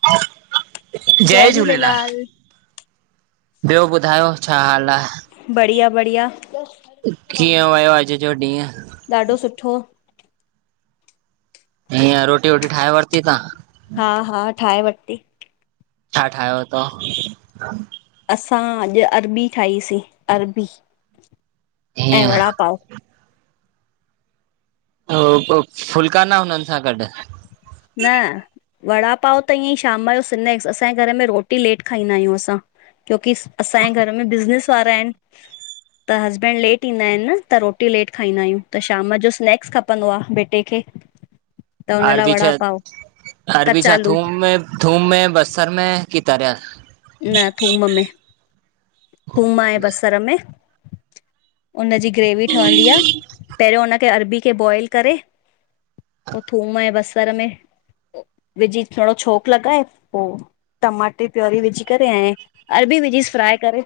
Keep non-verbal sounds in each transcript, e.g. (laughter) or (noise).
(inaudible) जय झूलेलाल ॿियो ॿुधायो छा हाल आ? बढ़िया-बढ़िया कीअं वयो अॼ जो ॾींय? ॾाढो सुठो। ईअं रोटी वोटी ठाहे वरती ता? हा -हा ठाहे वरिती। छा ठाहियो तौ? असां अॼु अरबी ठाहीसीं अरबी, ऐं हीअं वड़ा पाव। फुल्का न हुननि सां गॾु। न वड़ा पाव त ईअं ई शाम जो स्नैक्स असांजे घर में रोटी लेट खाईंदा आहियूं असां। क्योकी असांजे घर में बिज़नस वारा आहिनि। त हस्बैंड लेट ईंदा आहिनि न त रोटी लेट खाईंदा आहियूं। त शाम जो स्नैक्स खपंदो आहे बेटे खे त हुन लाऐ वड़ा पाव अरबि छा कचालू थूम में, थूम में, बसर में की तरयल? न थूम में, थूम ऐं बसर में हुननजी ग्रेवी ठहंदी आ। पहिरियों उनखे अरबी खे बॉइल करे पो थूम ऐं बसर में विझी थोरो छोक लॻाए पो टमाटे पयोरी विझ करें आऐं, अरबी विझ फ्राए करे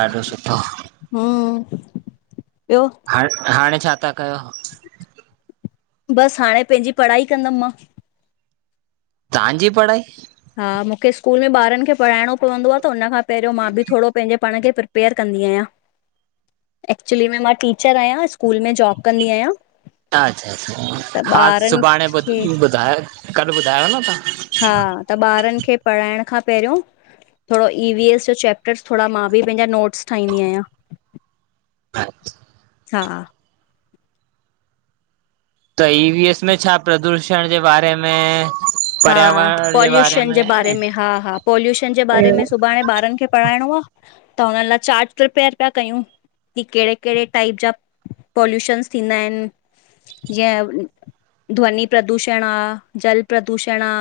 ॾाढो सुठो। हम ॿियो? हाणे- हाणे छा था कयो? बसि हाणे पंहिंजी पढ़ाई कंदमि मां। तांजी पढ़ाई? हा मूंखे स्कूल में ॿारनि खे पढ़ाइणो पवंदो आहे त हुन खां पहिरियों मां बि थोरो पंहिंजे पाण खे पेयर कंदी आहियां। एक्चुली में मां टीचर आहियां। स्कूल में जॉब कंदी आहियां। अच्छा अच्छा हा त खाद ॿारनि सुभाणेध खे कल्ह ॿुधायो न तव्हां? हा त ॿारनि खे पढ़ाइण खां पहिरियों थोरो ई वी एस जो चैप्टरस थोरा मां बि पंहिंजा नोट्स ठाहींदी आहियां। अचछा हा त ई वी एस में छा प्रदूषण जे बारे में हा पर्यावरण जे बारे पॉल्युशन जे बारे में हा -हा पॉल्युशन जे बारे में सुभाणे ॿारनि खे पढ़ाइणो आ त हुन लाइ चार्ज रुपया रुपिया कयूं। की कहिड़े कहिड़े टाइप जा पॉल्युशनस थींदा आहिनि? जीअं ध्वनि प्रदूषण आ, जल प्रदूषण आ।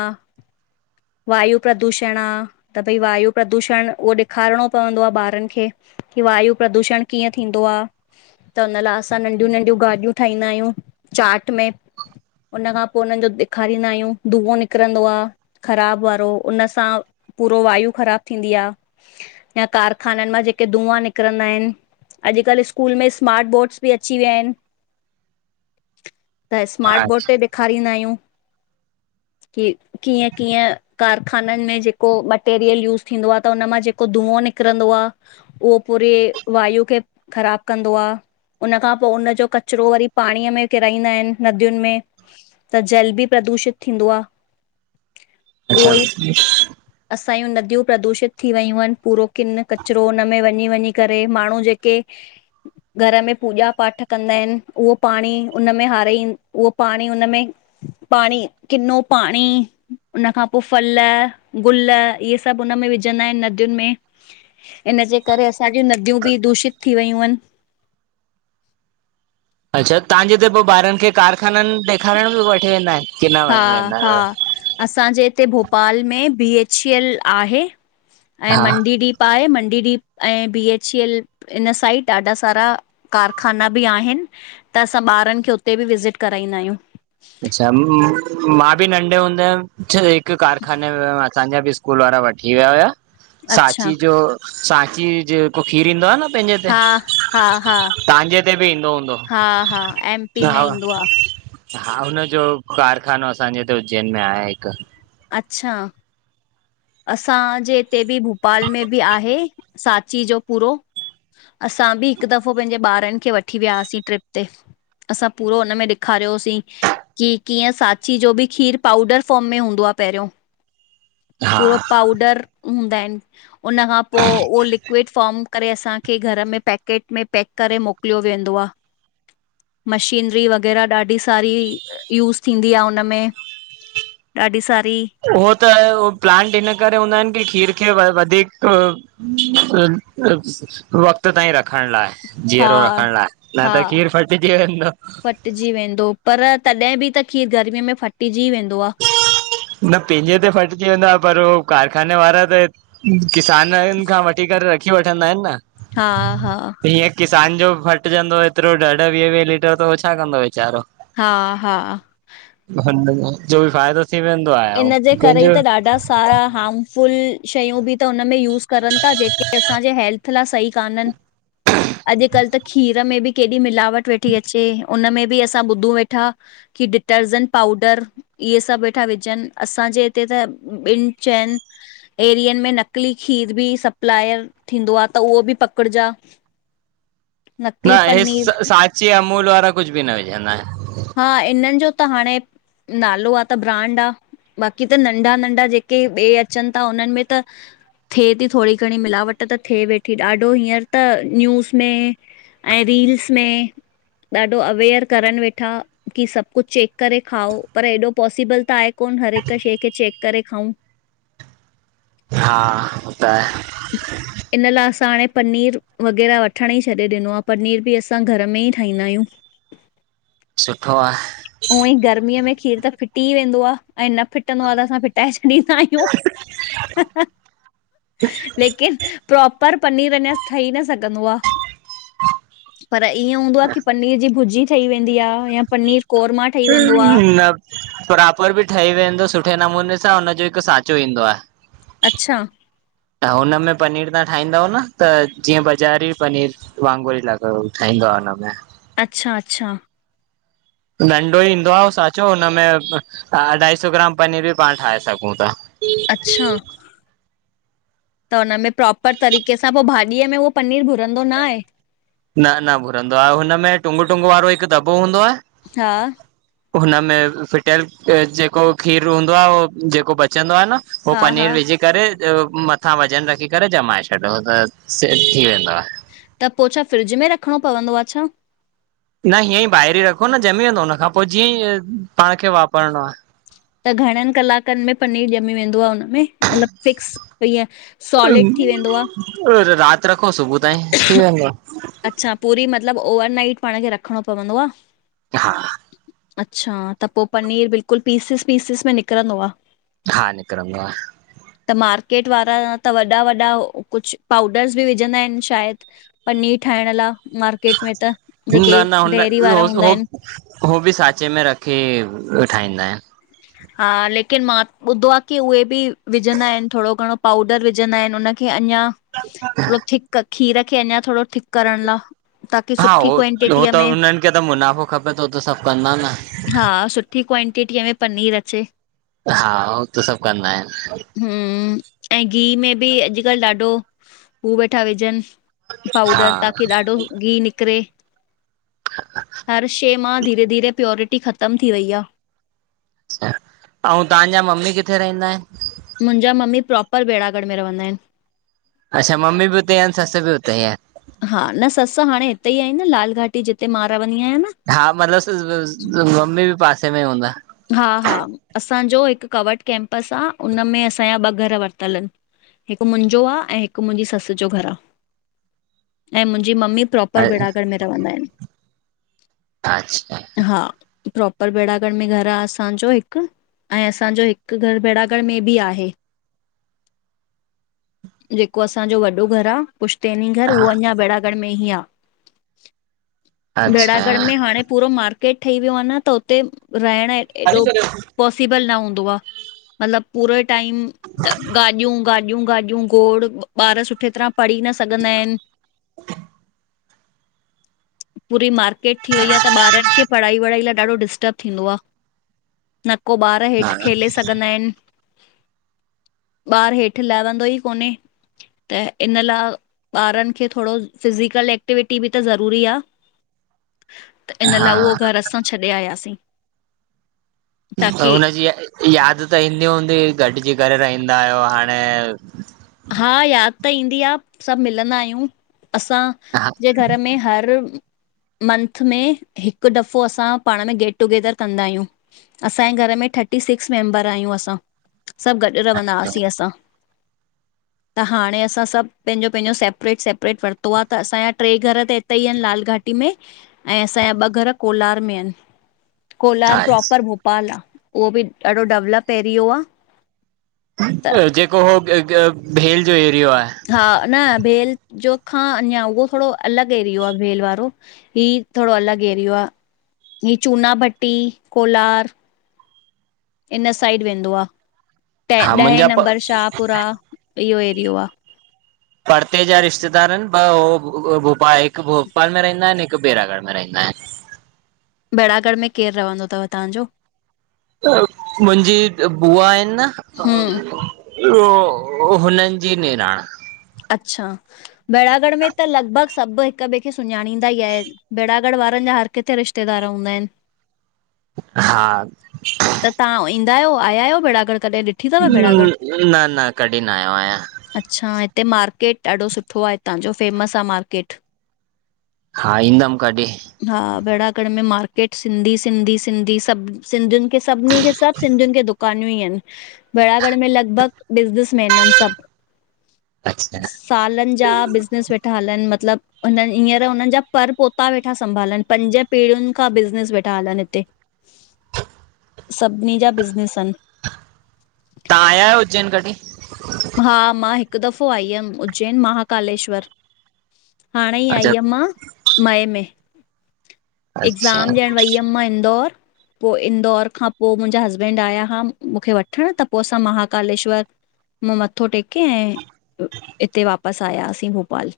वायु प्रदूषण आ त भई वायू प्रदूषण उहो ॾेखारिणो पवंदो आहे ॿारनि खे की वायु प्रदूषण कीअं थींदो आ? त हुन लाइ असां नंढियूं -नंढियूं गाॾियूं ठाहींदा आहियूं चाट में हुनखां पोइ हुननि जो ॾेखारींद्ा आहियूं। धुओं निकिरंदो आ, ख़राबु वारो, उन सां पूरो वायू ख़राब थींदी आ। या कारखाननि मां जेके धुआ निकरंदा आहिनि। अॼुकल्ह स्कूल में स्मार्ट बोर्ड्स बि अची विया आहिनि। त स्मार्ट बोर्ड अच्छा ते ॾेखारींदा आहिक्ष। यूं की कीअं कीअं कारखानन में जेको मटेरियल यूस थींदो आह त उन मां जेको धुओं निकिरंदो आह। उहो पूरे वायु खे ख़राब कंदो आह। उन खां पो उन जो कचरो वरी पाणीअ में किराईंदा एन नदियुन में। त जल बि प्रदूषित थींदो आह। अच्छा (inaudible) असांई नदियूं प्रदूषित थी वियूं एन पूरो किन कचरो उन में वञी वञी करे माण्हू जेके के घर में पूॼा पाठ कंदा एन उहो पाणी उनमें हारई उहो पाणी उनमें पाणी किनो पाणी हुन खां पो फल गुल इहे सभु हुनमें विझंदा एन नदियुन में इनजे करे असांजी नदियूं बि दूषित थी वियूं यन। अच्छा तव्हांजे हिते पो ॿारन खे कारखानन डिखारण बि वठी वेंदा एन? हा हा। असांजे हिते भोपाल में बी एच ई एल आहे ऐं हा मंडी डीप पाए मंडी डीप ऐं B H C L inside ॾाढा सारा कारखाना बि आहिन त असां ॿारन खे उते बि विज़िट कराईंदा आहियूं। अच्छा मां बि नंढे हूंद हुम हिकुश कारखाने में हुयम असांजा बि स्कूल वारा वठी विया हुया अच्छा सांची जो सांची जेको खीरु ईंदो आह न। हा हा हा तव्हांजे हिते बि ईंदो हूंदो हा हा एम पी में हा। ईंदो आहे हा हुनजो कारखानो असांजे हिते उज्जैन में आहे हिक। अच्छा! असांजे हिते बि भोपाल में बि आहे सांची जो पूरो। असां बि हिक दफ़ो पेंजे ॿारन खे वठी वियासीं। ट्रिप ते असां पूरो हुनमें ॾेखारियोसीं की कीअं साची जो बि खीर पाउडर फॉर्म में हूंदो आह। पहियो हा पूरो पाउडर हूंदा एन। उन खां पो उहो लिक्विड फॉम करे असांखे घर में पैकेट में पैक करे मोकलियो वेंदो आह। (inaudible) मशीनरी वग़ैरहा ॾाढी सारी यूज़ थींदी आह उनमें। ॾाढी सारी हो त प्लांट हिन करे हूंदा एन की खीर खे वधीक वक़्त ताईं रखण लाइ। हा जीअरो रखण लाइ न त खीर फटजी वेंदो। फटजी वेंदो पर तॾह बि त खीर गर्मीअ में फटजी वेंदो आह। न पेंजे ते फटिजी वेंदो आह पर उहो कारखाने वारा त किसानन खां वठी करे रखी वठंदा एन न। हा हा। हीअं किसान जो फटजंदो एतरो ॾहढ वीह वीह लीटर त हो छा कंदो वीचारो? हा हा। हुन जो बि फ़ाइदो थी वेंदो आह अऊं इनजे करे ई पेंजो त ॾाढा सारा हार्मफुल शयूं बि त हुनमें यूस करन ता जेके असांजे हेल्थ ला सही कानन। अॼकल्ह त खीर में बि केॾी मिलावट वेठी अचे उन में बि असां ॿुधूं वेठा की डिटर्जेंट पाउडर इहे सभ हेठा वि चन असांजे हिते त ॿिन चन एरियन में नकली खीर बि सप्लायर थींदो आहे त उहो बि पकड़जा। न नकली हे पनीर स सांची अमूल वारा कुझु बि न विझंदा आहिन्। हा, इन्हनि जो त हाणे, नालो आ त ब्रांड आ। बाक़ी त नंढा- नंढा जेके ॿे अचनि था। उन्हनि में त थे थी थोड़ी घणी मिलावट त थे वेठी ॾाढो हींअर त न्यूज़ में ऐं रील्स में, ॾाढो अवेयर करन वेठ ठा कि सभु कुझु चेक करे खाओ, पर एॾो पॉसिबल त आहे कोन्ह, हर हिक शइ खे चेक करे खाऊं। हा ब (unintelligible) इन लाइ असां हाणे पनीर वग़ैरह वठण ई छॾे ॾिनो आ, पनीर बि असां घर में ई ठाहींदा आहियूं। सुठो आहे। ऊअं ई गर्मीअ में खीर त फिटी ई वेंदो आ। ऐं न फिटंदो आहे त, असां फिटाए छॾींदा आहियूं। लेकिन प्रोपर पनीर अञा ठही न सघ घंदो आ, पर ईअं हूंदो आ कि पनीर जी भुजी ठही वें दी आ या पनीर कोरमा ठही वेंदो आहे न, प्रॉपर बि ठही वेंदो सुठे नमूने सां हुन जो हिकु सांचो ईंदो आहे। अच्छा। त हुनमें पनीर तहां ठाहींदव न त जीअं बाज़ार पनीर वांगुर ई लॻे ई ठईंदो आ उन में। अच्छा- अच्छा। नंढो ई ईंदो आहे ऊ सांचो, हुनमें अढाई सौ ग्राम पनीर बि पाण ठाहे सघूं था। अच्छा। त हुनमें प्रोपर तरीक़े सां, पो भाॼीअ में उहो पनीर घुरंदो न आहे? न न भुरंदो आहे हुनमें टुंगु- टुंगु वारो हिकु दॿो हूंदो आहे हा। हुनमें फिटियल जेको खीर हूंदो आहे होह जेको बचंदो आहे न पो हा हा पनीर विजी करे मथां वज़न रखी करे ॼमाए छॾियो त सेट थी वेंदो आहे। त पोइ छा फ्रिज में रखिणो पवंदो आ छा? न हीअं ई ॿाहिरि ई रखो न ॼमी वेंदो हुन खां पोइ जीअं ई पाण खे वापरणो आहे। त घणनि कलाकनि में पनीर ॼमी वेंदो आहे हुन में? मतलबु फिक्स ईंअं। सॉलिड थी वेंदो आह? रात रखो, सुबुह ताईं थी वेंदो आ। अच्छा पूरी मतलबु, ओवरनाइट पाण खे रखिणो पवंदो आह। हा। अच्छा त पोइ पनीर बिल्कुलु पीसिस- पीसिस में निकिरंदो आहे? हा निकिरंदो आ। त मार्केट वारा त वॾा- वॾा, कुझु पाउडर्स बि विझंदा आहिनि शायदि? पनीर ठाहिण लाइ मार्केट में त, जेके न न हुन डेरी वारा हूंदा हो आहिनि। हो बि सांचे में रखे, ठाहींदा आहिनि। हा लेकिन मां ॿुधो आहे की उहे बि, विझंदा आहिनि थोरो घणो पाउडर विझंदा आहिनि उन क अञा थोरो थिक खीर खे अञा थोरो थिक करण ला हा, हो, हो त हुनन्हि खे त मुनाफ़ो खपे तो त सभु कंदा न। हा, सुठी क्वांटिटीअ में पनीर अचे। हा उहो त सभु कंदा आहिनि। हम्म, ऐं गिह में बि अॼुकल्ह ॾाढो हू वेठा विझनि। हा पाउडर ताकी ॾाढो गीहु निकिरे। हर शे मां धीरे-धीरे प्योरिटी ख़तम थी वई आ अच्छा, अंउं तहांजा मम्मी किथे रहिंदा हिन? मुंजा मम्मी, प्रोपर बेड़ागढ़ में रव्हंदा हिन। अच्छा मम्मी भी उते आइन, ससु भी उते आइन। हा, न ससु हाणें हिते ई आईन न लाल घाटी जिते मां रव्हंदी आहियां न। हा मतिलबु स सु सु सु मम्मी बि पासे में हूंदा। हा-हा असांजो हिकु कवड कैंपस आ, उन में असांजा ॿ घर वरितल इनि हिकु मुंजो आ, ऐं हिकु मुंजी ससु जो घर आ, ऐं मुंजी मम्मी प्रोपर बेड़ागढ़ में रवंदा इन। आच्छा हा, प्रोपर बेड़ागढ़ में घर र असांजो हिकु, ऐं असांजो हिकु घर बेड़ागढ़ में बि आहे। जेको असांजो वॾो घर आ पुश्तैनी घर उहो हा अंञां बेड़ागढ़ में ही आ। अच्छा बेड़ागढ़ में हाणे पूरो मार्केट ठही वियो आ न त उते रहिंण ऐं एॾो पॉसिबल न हुंदो आ, मतिलब पूरे टाइम गाॾियूं, गाॾियूं, गाॾियूं, गोड़ ॿार सुठे तरह पढ़ी न सघंदा इनि। (inaudible) पूरी मार्केट थी वई आ त ॿारनि खे पढ़ाई- वढ़ाई लाए ॾाढो डिस्टर्ब थींदो आ न को ॿार हेठि हा खेले सघंदा इनि (inaudible) ॿार हेठ लव्हंदो ई कोने त इन ला, ॿारनि खे थोड़ो फिज़िकल एक्टिविटी बि त ज़रूरी आ। (inaudible) त इन ला, उओ हा घर असां छॾे आयासीं। त ताकी हुनजी याद त ईंदी हूंदी गॾिजी करे रहिंदा आहियो हाणें? हा याद त ईंदी आ, सभु मिलंदा आहियूं असां। हा जे घर में हर मंथ में हिकु दफ़ो असां पांण में गेटटुगेदर कंदा आहियूं। असांयें घर में थर्टी सिक्स मेंबर आहियूं असां, सभु गॾु रवंदा हा सीं असां। त हाणे असां सभु, पंहिंजो-पंहिंजो सेपरेट- सेपरेट वरितो आ त असांजा ट्रे घर त इत तेई इन लाल घाटी में, ऐं असांया ॿ घर कोलार में इन। कोलार हा, प्रोपर भोपाल आ, उहो बि ॾाढो डवलप एरियो आ बस जेको हो हिकु भेल जो एरियो आहे। हा न भेल जो खां अञां, उहो थोड़ो अलॻ एरियो आ भेल वारो। ही थोड़ो अलॻि एरियो आ, ही चूना भट्टी कोलार इन साइड वेंदो आ, हा टेन ॾहें मुंहिंजा नंबर शाहपुरा इह्यो एरियो आ। परते जा रिश्तेदार इन ॿ हो भो भोपाल हिकु भोपाल में रहिंदा इनि, हिक -कु, बेरागढ़ में रहिंदा इनि। बेड़ागढ़ में केर रव्हंदो तव तहांजो? त मुंजी बुआ इन न हम्म, ओ हुननि जी निरांण अच्छा, बेड़ागढ़ में त लॻभॻ सभु हिक ॿे खे सुञाणींदा ई आइन। बेड़ागढ़ वारन जा हर किथे रिश्तेदार हूंदा इनि। हा त तव्हां ईंदा आहियो, आया आहियो बेड़ागर कॾहिं ॾि न-न कॾी न आयो आहियां। अच्छा, हिते मार्केट ॾाढो सुठो आ हितां जो फेमस आ मार्केट। हा ईंदम कॾी। हा बेड़ागढ़ में मार्केट सिंधी, सिंधी, सिंधी सब, सब सिंधियुनि कि सभिनी खे सभ सिंधीयुन खे दुकानियूं ई आइन बेड़ागढ़ में लॻभॻ बिज़नेस मैन आहिन सब। अच्छा सालनि जा बिज़नेस वेठा हलन मतलब। हुननि हींअर हुननि जा पर पोता वेठा संभालन, पंज पीढ़ियुनि खां बिज़नेस वेठा हलन हिते। सभिनी जा बिज़नेस आहिनि। तव्हां आया आहियो उज्जैन कॾहिं? हा मां हिक दफ़ो आई हुयमि उज्जैन माहाकालेश्वर। हाणे ही अच्छा आईहमि मां, मई में। अच्छा एक्ज़ाम ॾियण वई हुयमि मां इंदौर पो इंदौर खां पो मुंजा हस्बैंड आया आ मूंखे वठण त पो असां माहाकालेश्वर मथो टेके ऐं हिते वापसि आयासीं भोपाल।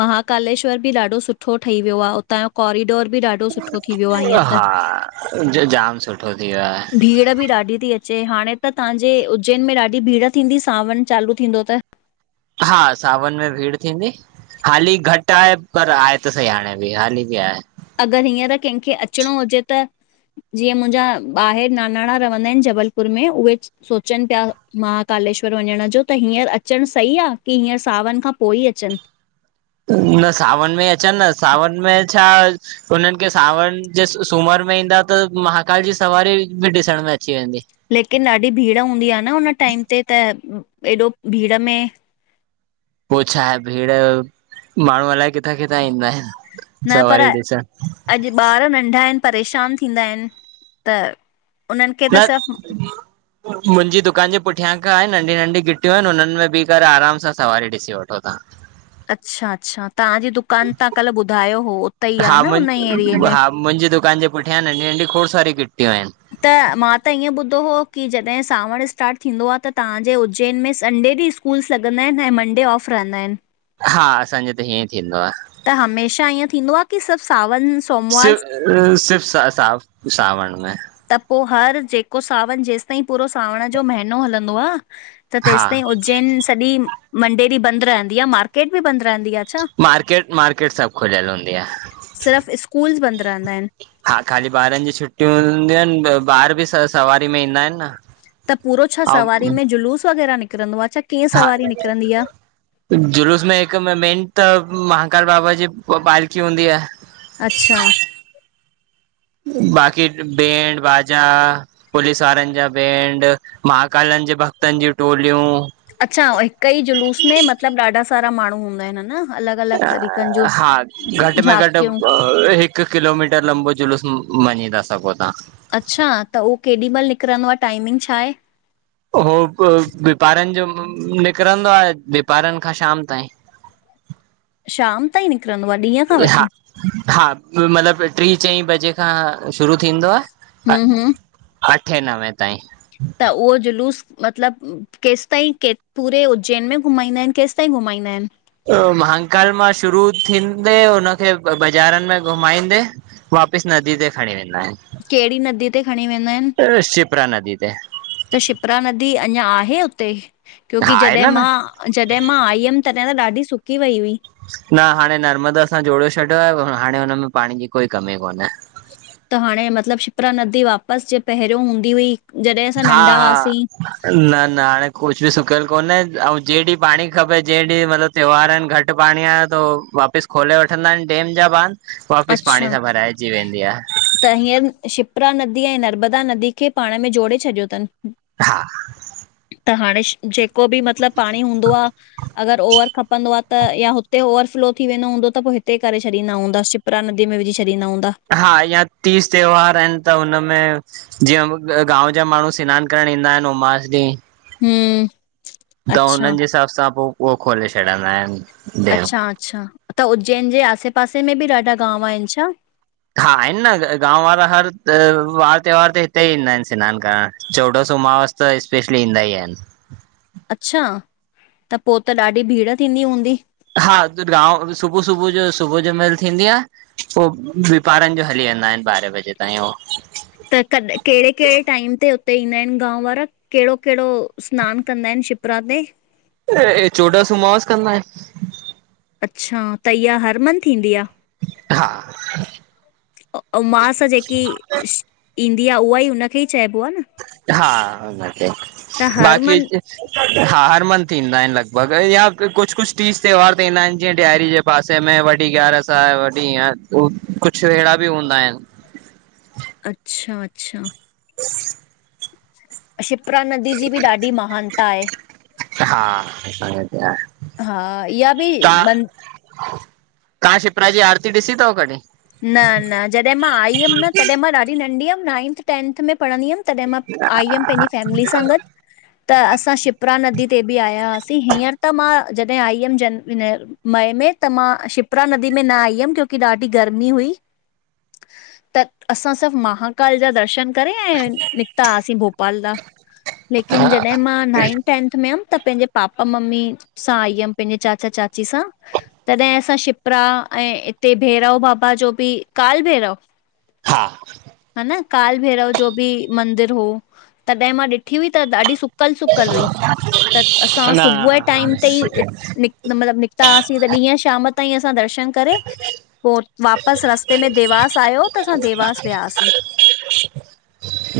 महाकालेश्वर बि ॾाढो सुठो ठही वियो आ, उतां जो कारीडोर बि ॾाढो सुठो थी वियो आ हीअंर त, हा जो जाम सुठो थी वियो आहे भीड़ बि ॾाढी थी अचे चे हाणे त तव्हांजे उज्जैन में ॾाढी भीड़ थींदी सावण चालू थींदो त। हा, सावन में भीड़ थींदी। हाली घट आहे पर, आहे त सही हाणे बि हाली बि आहे। अगर हींअर कंहिंखे अचिणो हुजे त? जीअं मुंजा ॿाहिरि नानाणा रहंदा आहिनि जबलपुर में उहे सोचनि पिया माहाकालेश्वर वञण जो त हींअर अचण सही आ की हींअर सावन खां पो ही अचनि? न सावन में अचनि न, सावन में छा हुननि खे सावण जे सूमर में ईंदा त महाकाल जी सवारी बि ॾिसण में अची वेंदी। लेकिन ॾाढी भीड़ हूंदी आ न हुन टाइम ते, त एॾो भीड़ में? पो छाहे, भीड़ माण्हू अलाए किथां-किथां ईंदा आहिनि। न पर सवारी ॾिसण अॼु ॿार नंढा आहिनि परेशान थींदा आहिनि त उन्हनि खे त न सिर्फ़ मुंजी दुकान जे पुठियां खां आहे नंढी नंढी गिटियूं आहिनि हुननि में भीह करे आराम सां सवारी ॾिसी वठो तव्हां। अच्छा अच्छा! तव्हांजी दुकान तव्हां कल्ह ॿुधायो हो उतई आ न हुन ही एरिए में। मुंजी दुकान जे पुठियां नंढी नंढी खोड़ सारियूं घिटियूं आहिनि। त मां त ईअं ॿुधो हुओ की जॾहिं सांवण स्टार्ट थींदो आ त तव्हांजे उज्जैन में संडे ॾींंहं स्कू स्कूल्स लॻंदा आहिनि ऐं मंडे ऑफ रहंदा आहिनि? हा, असांजे हिते हीअं थींदो आ। त हमेशा ईअं थींदो आ की सिर्फ सावन? सि, सिर्फ अं सावण में। त पो हर जेको सावण जेसि ताईं पूरो सावण जो महीनो हलंदो आ त हा तेसिताईं उज् उज्जैन सॼी मंडे ॾीं बंद रहंदी आ, मार्केट बि बंदि रहंदी आ? छा? मार्केट-मार्केट सब खुलियल हूंदी आ। सिर्फ़ स्कूल्स बंद रहंदा आहिनि? हा खाली ॿारनि जी छुटियूं हूंदियूं आहिनि ॿार बि सवारी में ईंदा आहिनि न। त पूरो छा सवारी ऐं में जुलूस वग़ैरह निकिरंदो आ छा? कीअं हा। सवारी निकिरंदी आ? जुलूस में हिक ॿ मेन त महाकाल बाबा जी पालकी हूंदी आ। अच्छा। बाक़ी त बैंड बाजा। पुलिस वारनि जा बैंड, महाकालनि जे भक्तनि जी टोलियूं। अच्छा, हिक ई जुलूस में मतलबु ॾाढा सारा माण्हू हूंदा इन न। अलॻि अलॻि तरीक़नि जूं हा, घटि में घटि झांकियूं ॿ। हिकु किलोमीटर लंबो जुलूस मञी थां सघो तां। अच्छा, त उहो केॾी महिल निकिरंदो आ, टाईमिंग छा आहे? उहो हिकु विपारनि जो निकिरंदो आ विपारनि खां शाम ताईं। शाम ताईं निकिरंदो आ, ॾींहं खां हा वठी? हा मतिलबु ट्री चईं बजे खां शुरू थींदो आ। हम्म हम्म अठें नवें ताईं। त उहो जलूस मतिलबु। केसिताईं, के पूरे उज्जैन में घुमाईंदा इन केसिताईं घुमाईंदा इन। हू, महांकाल मां शुरू थींदे हुनखे बाज़ारनि में घुमाईंदे वापस नदी ते खणी वेंदा आहिनि। केड़ी नदीअ ते खणी वेंदा इन? शिप्रा नदी ते त शिपरा नदी अञां आहे उते? हा क्योंकी आहे जॾहिं न न मां जॾहिं मां आई हुयमि तॾहिं त ॾाढी सुकी वई हुई। न हाणे नर्मदा सां जोड़े छॾियो आहे, हाणे हुन में पाणी जी कोई कमी कोन्हे। त हाणे मतिलबु शिपरा नदी वापसि जे पहिरियों हूंदी हुई। जॾहिं असां हा नंढा हा। हुआसीं न न हाणे कुछु बि सुकियल कोन्हे ऐं जेहिं ॾींहुं पाणी खपे जहिं ॾींहुं मतिलबु त्योहार इन घटि पाणी आए तो वापसि खोले वठंदा आहिनि डेम जा बांध। वापिस पाणीअ अच्छा सां भराइजी वेंदी आ। त हींअर शिप्रा नदीअ ऐं नर्मदा नदीअ खे पाण में जोड़े छॾियो तनि। हा। त हाणे जेको बि मतिलबु पाणी हूंदो आ, अगरि ओवर खप खपंदो आ त, या हुते ओवरफफ़्लो थी वेंदो हूंदो त पोइ हिते करे छॾींदा हूंदासीं। शिप्रा नदीअ में विझी छॾींद हूंदा। हा यां तीज त्योहार आहिनि त उनमें। जीअं त गांव जा माण्हू स्नानु करण ईंदा आहिनि उमास ॾींहुं। हम्म। त अच्छा हुननि जे हिसाब सां पोइ उहो खोले छॾंदा आहिनि। डेम अच्छा अच्छा, त उज्जैन जे आसे पासे में बि ॾाढा गांव आहिनि छा? हा आहिनि न, गांव वारा हर वार त्योहार ते हिते ईंदा आहिनि स्नानु करण, चोॾसि उमावस। त स्पेशली ईंदा ई आहिनि। अच्छा, त पोइ त ॾाढी भीड़ थींदी हूंदी? हा त गांव, सुबुह सुबुह जो सुबुह जो महिल थींदी आ। पोइ विपारनि जो हली वेंदा इन ॿारहें बजे ताईं हो। त तॾ केड़े केड़े टाइम ते उते ईंदा आहिनि गांव वारा? केड़ो केड़ो स्नानु कंदा आहिनि शिप्रा ते? एं चोॾसि उमास कंदा इन। अच्छा, त इहा हर मन्थ थींदी आ। हा उउमास जेकी ईंदी आ, उहा ई उनखे ई चइबो आ न हा, हुनखे त हर बाक़ी मंथ हा, हर मंथ ईंदा आहिनि लॻभॻि या कुझु कुझु त टीज त्योहार तें ईंंदा आहिनि, जीअं ॾियारी जे पासे में वॾी ग्यारस आहे वॾी इअं, कुझु अहिड़ा बि हूंदा आहिनि अच्छा, अच्छा ह शिपरा नदी जी बि ॾाढी महानता आहे। हा तव्हां हा, इहा बि मं तां शिप्रा जी आरती ॾिसी थव कॾीं? न, न। जॾहिं मां आई हुयमि न तॾहिं मां ॾाढी नंढी हुअमि, नाइंथ टेंथ में पढ़ंदी हुअमि तॾहिं मां आई यमि पंहिंजी फैमिली सां गॾु त असां शिपरा नदी ते बि आया हासीं। हींअर त मां जॾहिं आई हुअमि जन मए में त मां शिपरा नदी में न आई हुयमि, क्योकी ॾाढी गरमी हुई, त असां सब माहाकाल जा दर्शन करे आया, निकता हुआसीं भोपाल ला। लेकिन जॾहिं मां नाइंथ टेंथ में हमि, त पंहिंजे पापा ममी सां आई यमि पंहिंजे चाचा चाची सां तॾहिं असां शिपरा ऐं हिते भैरव बाबा जो बि, काल भैरव हा। हा न। काल भैरव जो बि मंदिर हो, तॾहिं मां ॾिठी हुई त ॾाढी सु सुकल सुकल हुई, त असां सुबुये टाइम ते ई न निक मतलबु निकिता हासीं, तॾीं हीअं शाम ताईं असां दर्शन करे पो वापस रस्ते में देवास आयो त असां देवास वियाहासीं।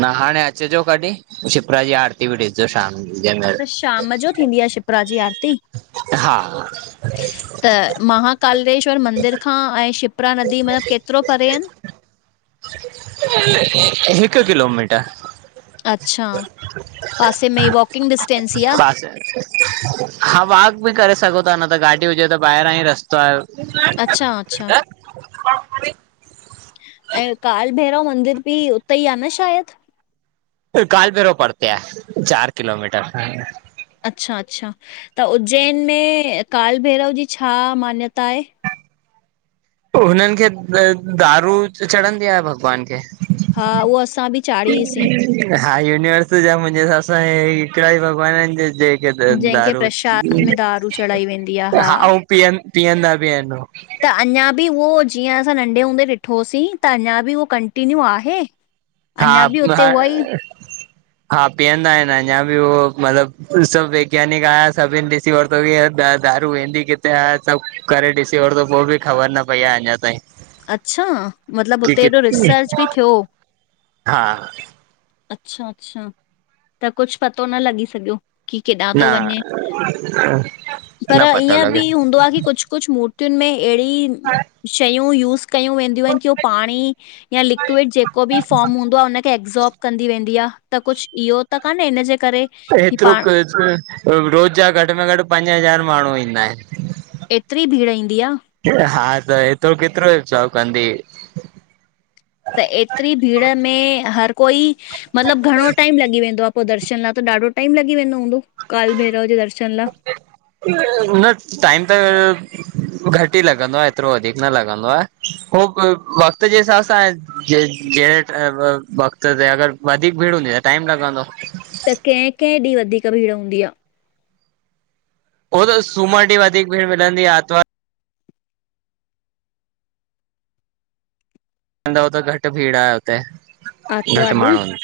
न हाणे अचजो कॾी, शिपरा जी आरती बि ॾिसजो शाम जनत त शाम जो थींदी आ शिपरा जी आरती? हा। त माहाकालेश्वर मंदिर खां ऐं शिप्रा नदी मतल केतिरो परे आन? हिकु किलोमीटर। अच्छा, पासे में वॉकिंग डिस्टेंस ई आ। अच्छा। हा वॉक बि करे सघो था न त गाॾी हुजे त ॿाहिरां ई रस्तो आहे। अच्छा अच्छा। (unintelligible) ऐं कालभैरव मंदिर बि उते ई आ न शायद? पर कालभैरो परते आहे, चार किलोमीटर। अच्छा-अच्छा, त उज्जैन में काल भैरव जी छा मान्यता आहे? हुननि खे दारू चढ़ंदी आहे भॻवान खे। हा, उहो असां बि चाढ़ीईसीं। हा, यूनिवर्स जा मुंहिंजे हिसाब सां हे ही हिकिड़ा ई भॻवान इन जे के जंहिंखे दारू प्रशाद में दारू चढ़ाई वेंदी आहे हा हाऊं पीअं पीअंदा बि आहिनि हो। त अञा बि उहो जीअं असां नंढे हूंदे ॾिठोहोसीं त अञा बि उहो कंटीन्यू आहे? अञा हा, बि उते उहा ई मए हा पीअंदा आहिनि अञा बि हो मतलबु सभु वैज्ञानिक आया सभिनि ॾिसी वरितो कि दारू वेंदी किथे आ, सब करे ॾिसी वरतो पोइ बि ख़बर न पई आ अञा ताईं। अच्छा, मतलबु की हुते कि एॾो रिसर्च बि थियो। हा। (unintelligible) अच्छा- अच्छा, त कुछु पतो न लॻी सघियो। कि केॾां थो न वंञे, पर न पतो ईअं लॻे बि हूंदो आ कि कुछु कुछु मूर् भितियुन में अहिड़ी शयूं यूज़ कयूं वेंदियूइन कि हो पाणी या लिक्विड जेको बि फॉर्म हूंदो आ उनखे एक् ऐब्सॉर्ब कंदी वेंदी आ, त कुछु इयो त कान्हे इन जे करे की हेतिरो पाण रोज़ जा घटि में घटि पंज हज़ार माण्हू ईंदा आहिनि। एतिरी भीड़ ईंदी आ? हा त एतिरो केतिरो ऐब्सॉर्ब कंदी। त एतिरी भीड़ में हर कोई मतिलब घणो टाइम लॻी वेंदो आ पो, दर्शन लाए त ॾाढो टाइम लॻी वेंदो हूंदो काल भैरव जे दर्शन लाए। न टाइम त (unintelligible) घटि ई लॻंदो आ, एतिरो वधीक न लॻंदो आ। हो वक़्त जे हिसाब सां जे व वक़्त ते अगर वधीक भीड़ हूंदी त टाइम लॻंदो। त कैं कैं ॾींहुं वधीक भीड़ हूंदी आ? उहो त सूमर ॾींहुं वधीक भीड़ मिलंदी आ आर्तवार ओ त घटि भीड़ आ हुते, आर्तवार घटि ॾींहुं माण्हू इन,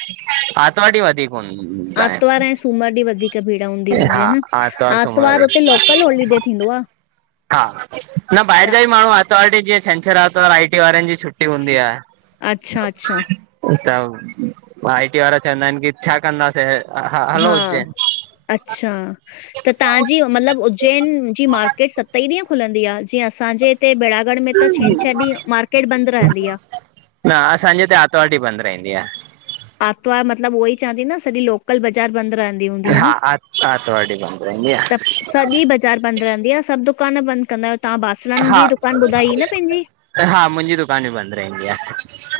आर्तवार ड़ींहुं वधीक हूनि आर्तवार ऐं सूमर ॾीं वधीक भीड़ हूं दी हूंदी हा आ न। आर्तवार सूमर आर्तवारु उते वधीक लोकल होलीडे थींदो आ? हा, न त ॿाहिर जा बि माण्हू आर्तवार ॾींहुं जीअं शनिशर आर्तवारु आई टी वारनि जी छुटी छुट्टी हूंदी आ। अच्छा, अच्छा, त आई टी वारा चअंदा आहिन कि छा कंदासे हे हा, अच्छा। त तव्हांजी न मतलब उज्जैन जी मार्केट सत्त ई ॾींहं खुलंदी आ? जीअं असांजे हिते बेडागढ गढ़ में त छेंछर ॾींह मार्केट बंद रहंदी आ। न असांजे हिते आर्तवार ॾींह बंद रहंदी आ। आरतवार मतलब उहो ई चां थी न सॼी लोकल बाज़ार बंद रहंदी हूंदी आहे हा, न? आर्तवार ॾीं बंद रहंदी आ। त सॼी बाज़ार बंद रहंदी आ, सभु दुकान बंद कंदा आहियो? तव्हां बासणन जी हा दुकानु ॿुधाई ही न पंहिंजी? हा मुंहिंजी दुकान बि बंदि रहंदी आहे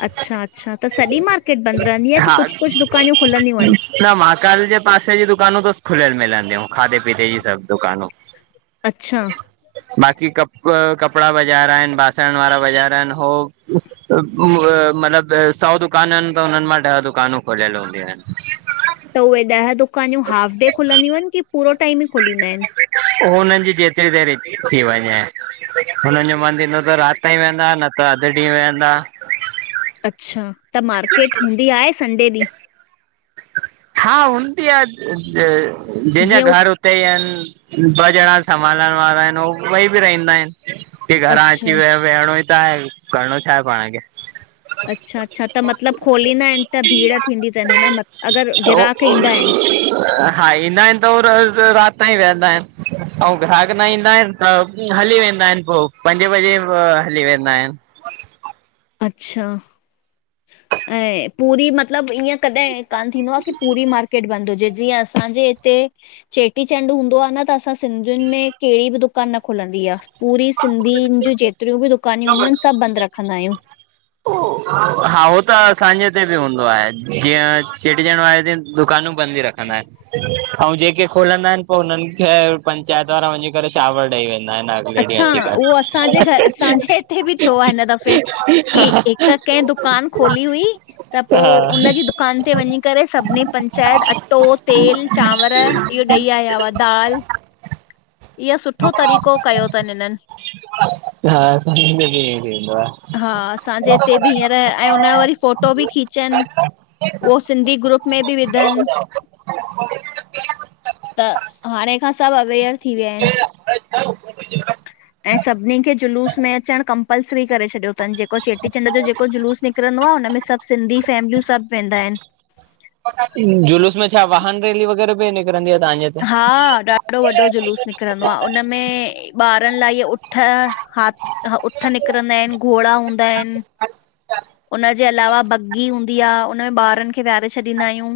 अच्छा- अच्छा। त सॼी मार्केट बंद रहंदी इअं कि हा कुछु कुछु दुकायूं खुलंदियूं आहिन? न महाकाल जे पासे जी दुकानूं त खुलियल मिलंदियूं खाधे पीते जी सब दुकानूं। अच्छा! बाक़ी कप कपिड़ा बाज़ार आहिन, बासण वारा बाज़ार आहिन हो मतलब सौ दुकांनु आहिन त हुनननि मां ॾह दुकानूं खुलियल हूंदियूं आहिन। त उहे ॾह दुकान्यूं हाफ डे खुलंदियूं आहिनि, कि पूरो टाइम ई खुलींदा आहिनि? हो हुननि जी जेतिरी देर थी वंञे। हुनन जो मन थींदो त रात तांईं वेयंदा न त अधु ॾींहं वेयंदा। अच्छा, त मार्केट हूंदी आहे संडे ॾींहुं? हा, हूंदी आ जें जेंजा जीअं उ घर उत्ते ई आइन, ॿ ॼणा संभालण वारा आइन उए बई बि राईंदा आइन। कि घरां अची अच्छा, व वेहणो ई त आहे, करणो छाहे पाण खे? अच्छा--अच्छा, त मतलब खोलींदा आहिन त भीड़ थींदी थनि न मतलब? हा, ईंदा आहिनि त हो रात ताईं विहंदा आहिन। अंउ ग्राहक न ईंदा आहिन त हली वेंदा आहिन पो, पंजे बजे हली वेंदा आहिन। अच्छा, ऐं पूरी मतलब ईअं कॾहिं ईअं कान थींदो आ की पूरी मार्केट बंद हुजे जीअं असांजे हिते चेटीचंड हूंदो आ न, त असां सि्धियुन में कहड़ी बि दुकान न खुलंदी आ। पूरी सिंधियुन जूं जेतरियूं बि दुकान्यूं हूंदियूं आहिन सभ बंद रखंदा आहियूं। हा, हो त असांजे हिते बि हूंदो आहे जीअं चेटीचंड वारे ॾीअ दुकानूं बंद ई रख अंऊ जेके खुलंदा आहिन पो हुनन खे पंचायत वारा वञी करे चांवर ॾेई वेंदा आहिन अच्छा, उहो असांजे घर असांजे हिते भी थियो आ हिन दफ़े। की हिक कंहिं दुकान खोली हुई त पो हा उन जी दुकान ते वञी करे सभनी पंचायत अट्टो, तेल, चांवर इयो ॾेई आया हुआ। दाल (inaudible) इहो सुठो तरीक़ो कयो थन इनन। हा असांखे हिन में बि ईअं थी वेंदो आहे। हा, असांजे हिते बि हींअर ऐं उन जा वरी फोट फोटो भी खीचन, उहो सिंधी ग्रुप में भी विधन। (unintelligible) त हाणे खां सभ अवेयर थी विया आहिन। ह ऐं सभिनी खे जुलूस में अचण कमपल्सरी करे छॾियउं उतां जेको चेटी चंड जो जेको जुलूस निकरंदो आ। हुनमें सभ सिंधी फैमिलियूं सभु वेंदा आहिन। जुलूस में छा वाहन रैली वगैरह भी निक निकरंदी आ तांजे हिते? हा ॾाडो वॾो जुलूस निकरंदो आ। उन उन में ॿारन लाए इअ उठ हा हा, उठ निकरंदा आहिन, घोड़ा हूंदा आहिन। उनजे अलावा बघी हूंदी आ उनमे ॿारन खे विहारे छॾींदा आयूं।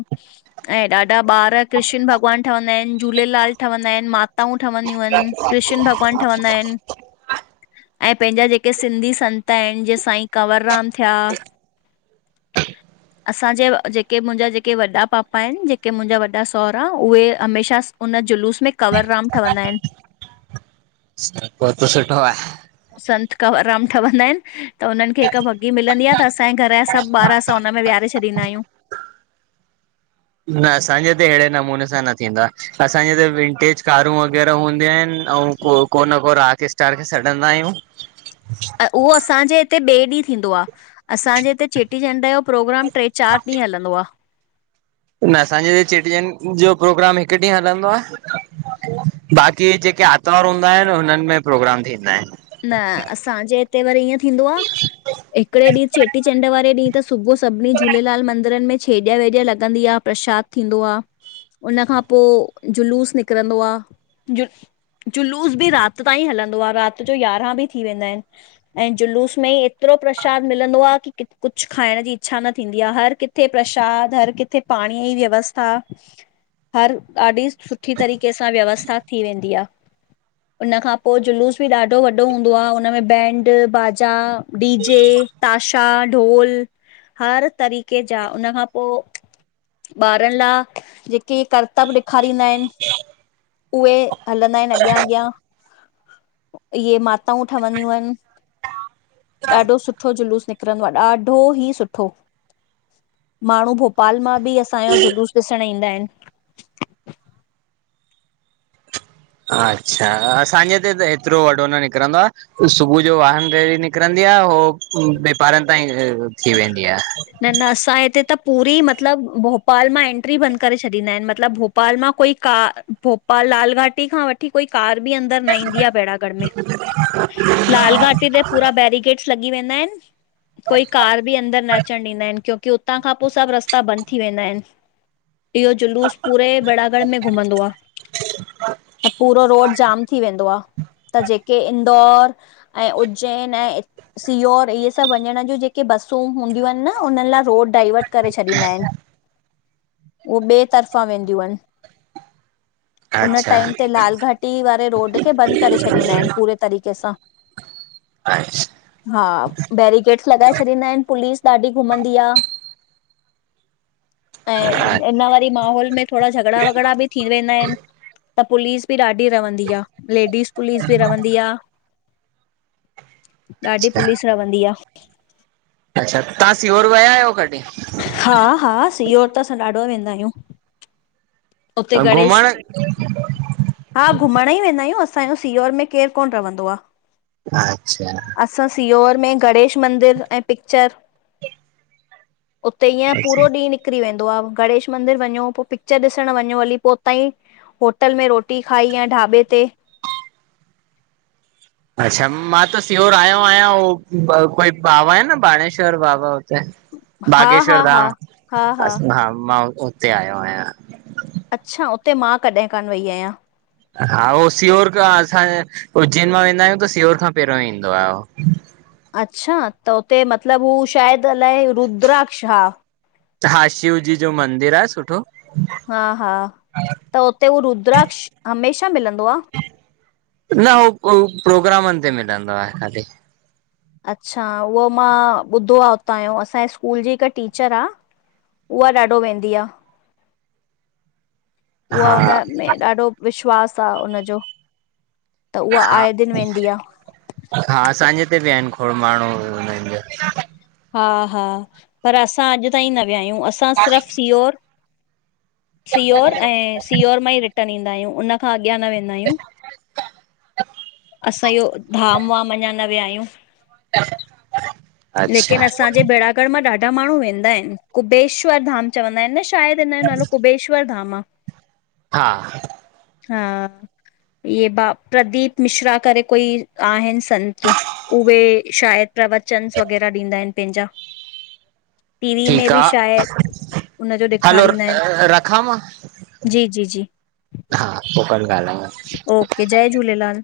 ऐं ॾाडा ॿार कृष्ण भॻवान ठवंदा आहिन, झूलेलाल ठवंदा आहिन मा माताऊं ठवंदियूं आहिन, कृष्ण भॻवान ठवंदा आहिन। ह ऐं पंहिंजा जेके सिंधी संत आहिन, जीअं साईं कंवरराम थिया (inaudible) असांजे जेके मुंहिंजां जेके वॾा पापा आहिन जेके मुंहिंजा वॾा सहुरा उहे हमेशा उन जुलूस में कवर राम ठवंदा आहिन पोइ त सुठो आहे। संत कंवरराम ठवंदा आहिन त हुनन खे हिक बुघी मिलंदी आ न त असांजे घर जा सभ ॿार असां हुन में विहारे छॾींदा आयूं न असांजे हिते अहिड़े नमूने सां न थींदो आ असांजे हिते विंटेज कारूं वग़ैरह हूंदयूं आहिन ऐं को न को राक स्टार खे सॾंदा आहियूं (inaudible) उहो असांजे हिते ॿिये ॾीह थींदो आ, असांजे हिते चेटीचंड जो प्रोग्राम टे चार ॾींहं हलंदो आ न असांजे हिते चेटीचंड जो प्रोग्राम हिक ॾींह हलंदो आहे बाक़ी जेके आरतवार हूंदा आहिन हुनन में प्रोग्राम थींदा आहिन न असांजे हिते वरी ईअं थींदो आ हिकड़े ॾींह चेटीचंड वारे ॾींह त सुबुह सभिनी झूलेलाल मंदरन में छेॼ वेॼ लॻंदी आ प्रशाद थींदो आ उन खां पो जुलूस निकरंदो आ जुलूस बि राति ताईं हलंदो आ, राति। त जो याराहि बि थी वेंदा आहिनि, ऐं जुलूस में ही एतिरो प्रसाद मिलंदो आ की की कुझु खाइण जी इच्छा न थींदी आ, हर किथे प्रशाद, हर किथे पाणीअ जी व्यवस्था हर ॾाढी सुठी तरीक़े सां व्यवस्था थी वेंदी आ। उनखां पो जुलूस बि ॾाढो वॾो हूंदो आ, हुनमें बैंड, बाजा, डिजे, ताश टा ढोल हर तरीक़े जा, उनखां पो ॿारनि ला ॼेक के करतबु ॾेखारींदा आहिनि, उहे हलंदा आहिनि अॻियां-अॻियां इहे माताऊं ठवंदियूं आहिनि, ॾाढो सुठो जुलूस निक निकिरंदो आ, ॾाढो ई सुठो, माण्हू भो पाल मां बि असांयो जुलूस ॾिसणु ईंदा आहिनि। अच्छा, असांजे हिते त एतिरो वॾो न निकिरंदो आ। सुबुह जो वाहन रेरी निकिरंदी आ, हो नेपारनि ताईं थी वेंदी आ। न न असां हिते त पूरी मतिलबु भोपाल मां एंट्री बंदि करे छॾींदा आहिनि, मतिलबु भोप भोपाल मां कोई कार, भोपाल लाल घाटी खां वठ की कोई कार बि अंदर न ईंदी आ बेड़ागढ़ में, लाल घाटी ते पूरा बैेरीगेडस लॻी वेंदा आइनि, कोई कार बि अंदर न अचण ॾींदा आहिनि, क्योकि हुतां खां पो सभु रस्ता बंदि थी वेंदा आहिनि। इयो जुलूस पूरे बेरागढ़ में घुमंदो आ। त पूरो रोड़ जाम थी वेंदो आ। त ॼेके इंदौर ऐं उज्जैन ऐं सियोर इहे सभु वञणु जूं ॼे के बसूं हूंदियूं आहिनि न, हुननि लाइ रोड डाइवर्ट करे छॾींदा आहिनि। उ ॿे तर्फ़ां वेंदियूं आहिनि। उन अच्छा टाइम ते लाल घाटी वारे रोड खे बंदि करे छॾींदा आहिनि पूरे तरीक़े सां। अएछ हा, बैरिगेटस लॻाए छॾींदा आहिनि पुलिस ॾाढी घुमंदी आ। ऐं इन वरी माहोल में थोडा झगड़ा- वगड़ा बि थी वेंदा आहिनि। त पुलिस बि ॾाढी रवंदी आ, लेडीस पुलिस बि रवंदी आ। ॾाढी अच्छा पुलिस रवंदी आ। अच्छा तां सीओर विया आहियो कॾी? हां हां सीओर त असां ॾाढो वेंदा आहियूं। उते अ गणेश घुमणु हा घुमण ई वेंदा आहियूं असांयो सीओर में केरु कोन रवंदो आ। अच्छा असां सीओर में गणेश मंदिर ऐं पिक्चर उते ईय पूरो अच्छा ॾींहुं निक निकरी वेंदो आ, गणेश मंदिर वञो, पो पिक्चर ॾिसण वञो हली, पो उतांई होटल में रोटी टी खाईय ढाॿे ते अच्छा, मां त सीओर आयो आयां उ ब बाबा आहिनि न बाणेश्वर बाबा हा हा बागेश्वर हा धाम, हा हा मां उते आयो आहियां। अच्छा उते मां कॾहिं कानि वई आहियां। हा उहो सीहोर खां असां उज्जैन मां वेंदा आहियूं त सीहोर खां पहिरियों ईंदो आ उहो। अच्छा त हुते मतिलबु हू शायदि अलाए रुद्राक्ष हा हा शिवजी जो मंदिर आह सुठो। हा हा त उते उ रुद्राक्ष हमेशा मिलंदो आ? न हू पो प्रोग्रामनि ते मिलंदो आहे खाली! अच्छा उहो मां ॿुधो आहे उतां जो असांजे स्कूल जी हिकु टीचर आ उहा ॾाढो वेंदी आहे! (inaudible) उहा उनमें ॾाढो विश्वास आहे उनजो! त उहा हा आए दिन वेंदी आ। हा असांजे इते विया‌ आहिनि खोड़ माण्हू उन्हनि जे हा-हा पर असां अॼु ताईं न विया आहियूं असां जा। सिर्फ़ु सीहोर सीहोर ऐं सीहोर मां ई रिटर्न ईंदा आहियूं उन खां अॻियां न वेंदा आहियूं! असां इहो धाम वाम अञा न विया आहियूं! (inaudible) केिन अच्छा असांजे बेरागढ़ मां ॾाढा माण्हू वेंदा आहिनि कुबेश्वर धाम चवंदा आहिनि न शायदि हिन जो नालो कुबेश्वर धाम आ! हा! हा (unintelligible) इहे बा प्रदीप मिश्रा करे कोई आहिनि संत! उहे शायदि प्रवचनस वग़ैरह ॾींदा आहिनि पंहिंजा! टी वी में ठीकु बि आहे शायदि उनजो हलो ॾेखारींदा रखां मां आहिनि जी- जी -जी! हा पोइ कल ॻाल्हायूं ओके जय झूलेलाल!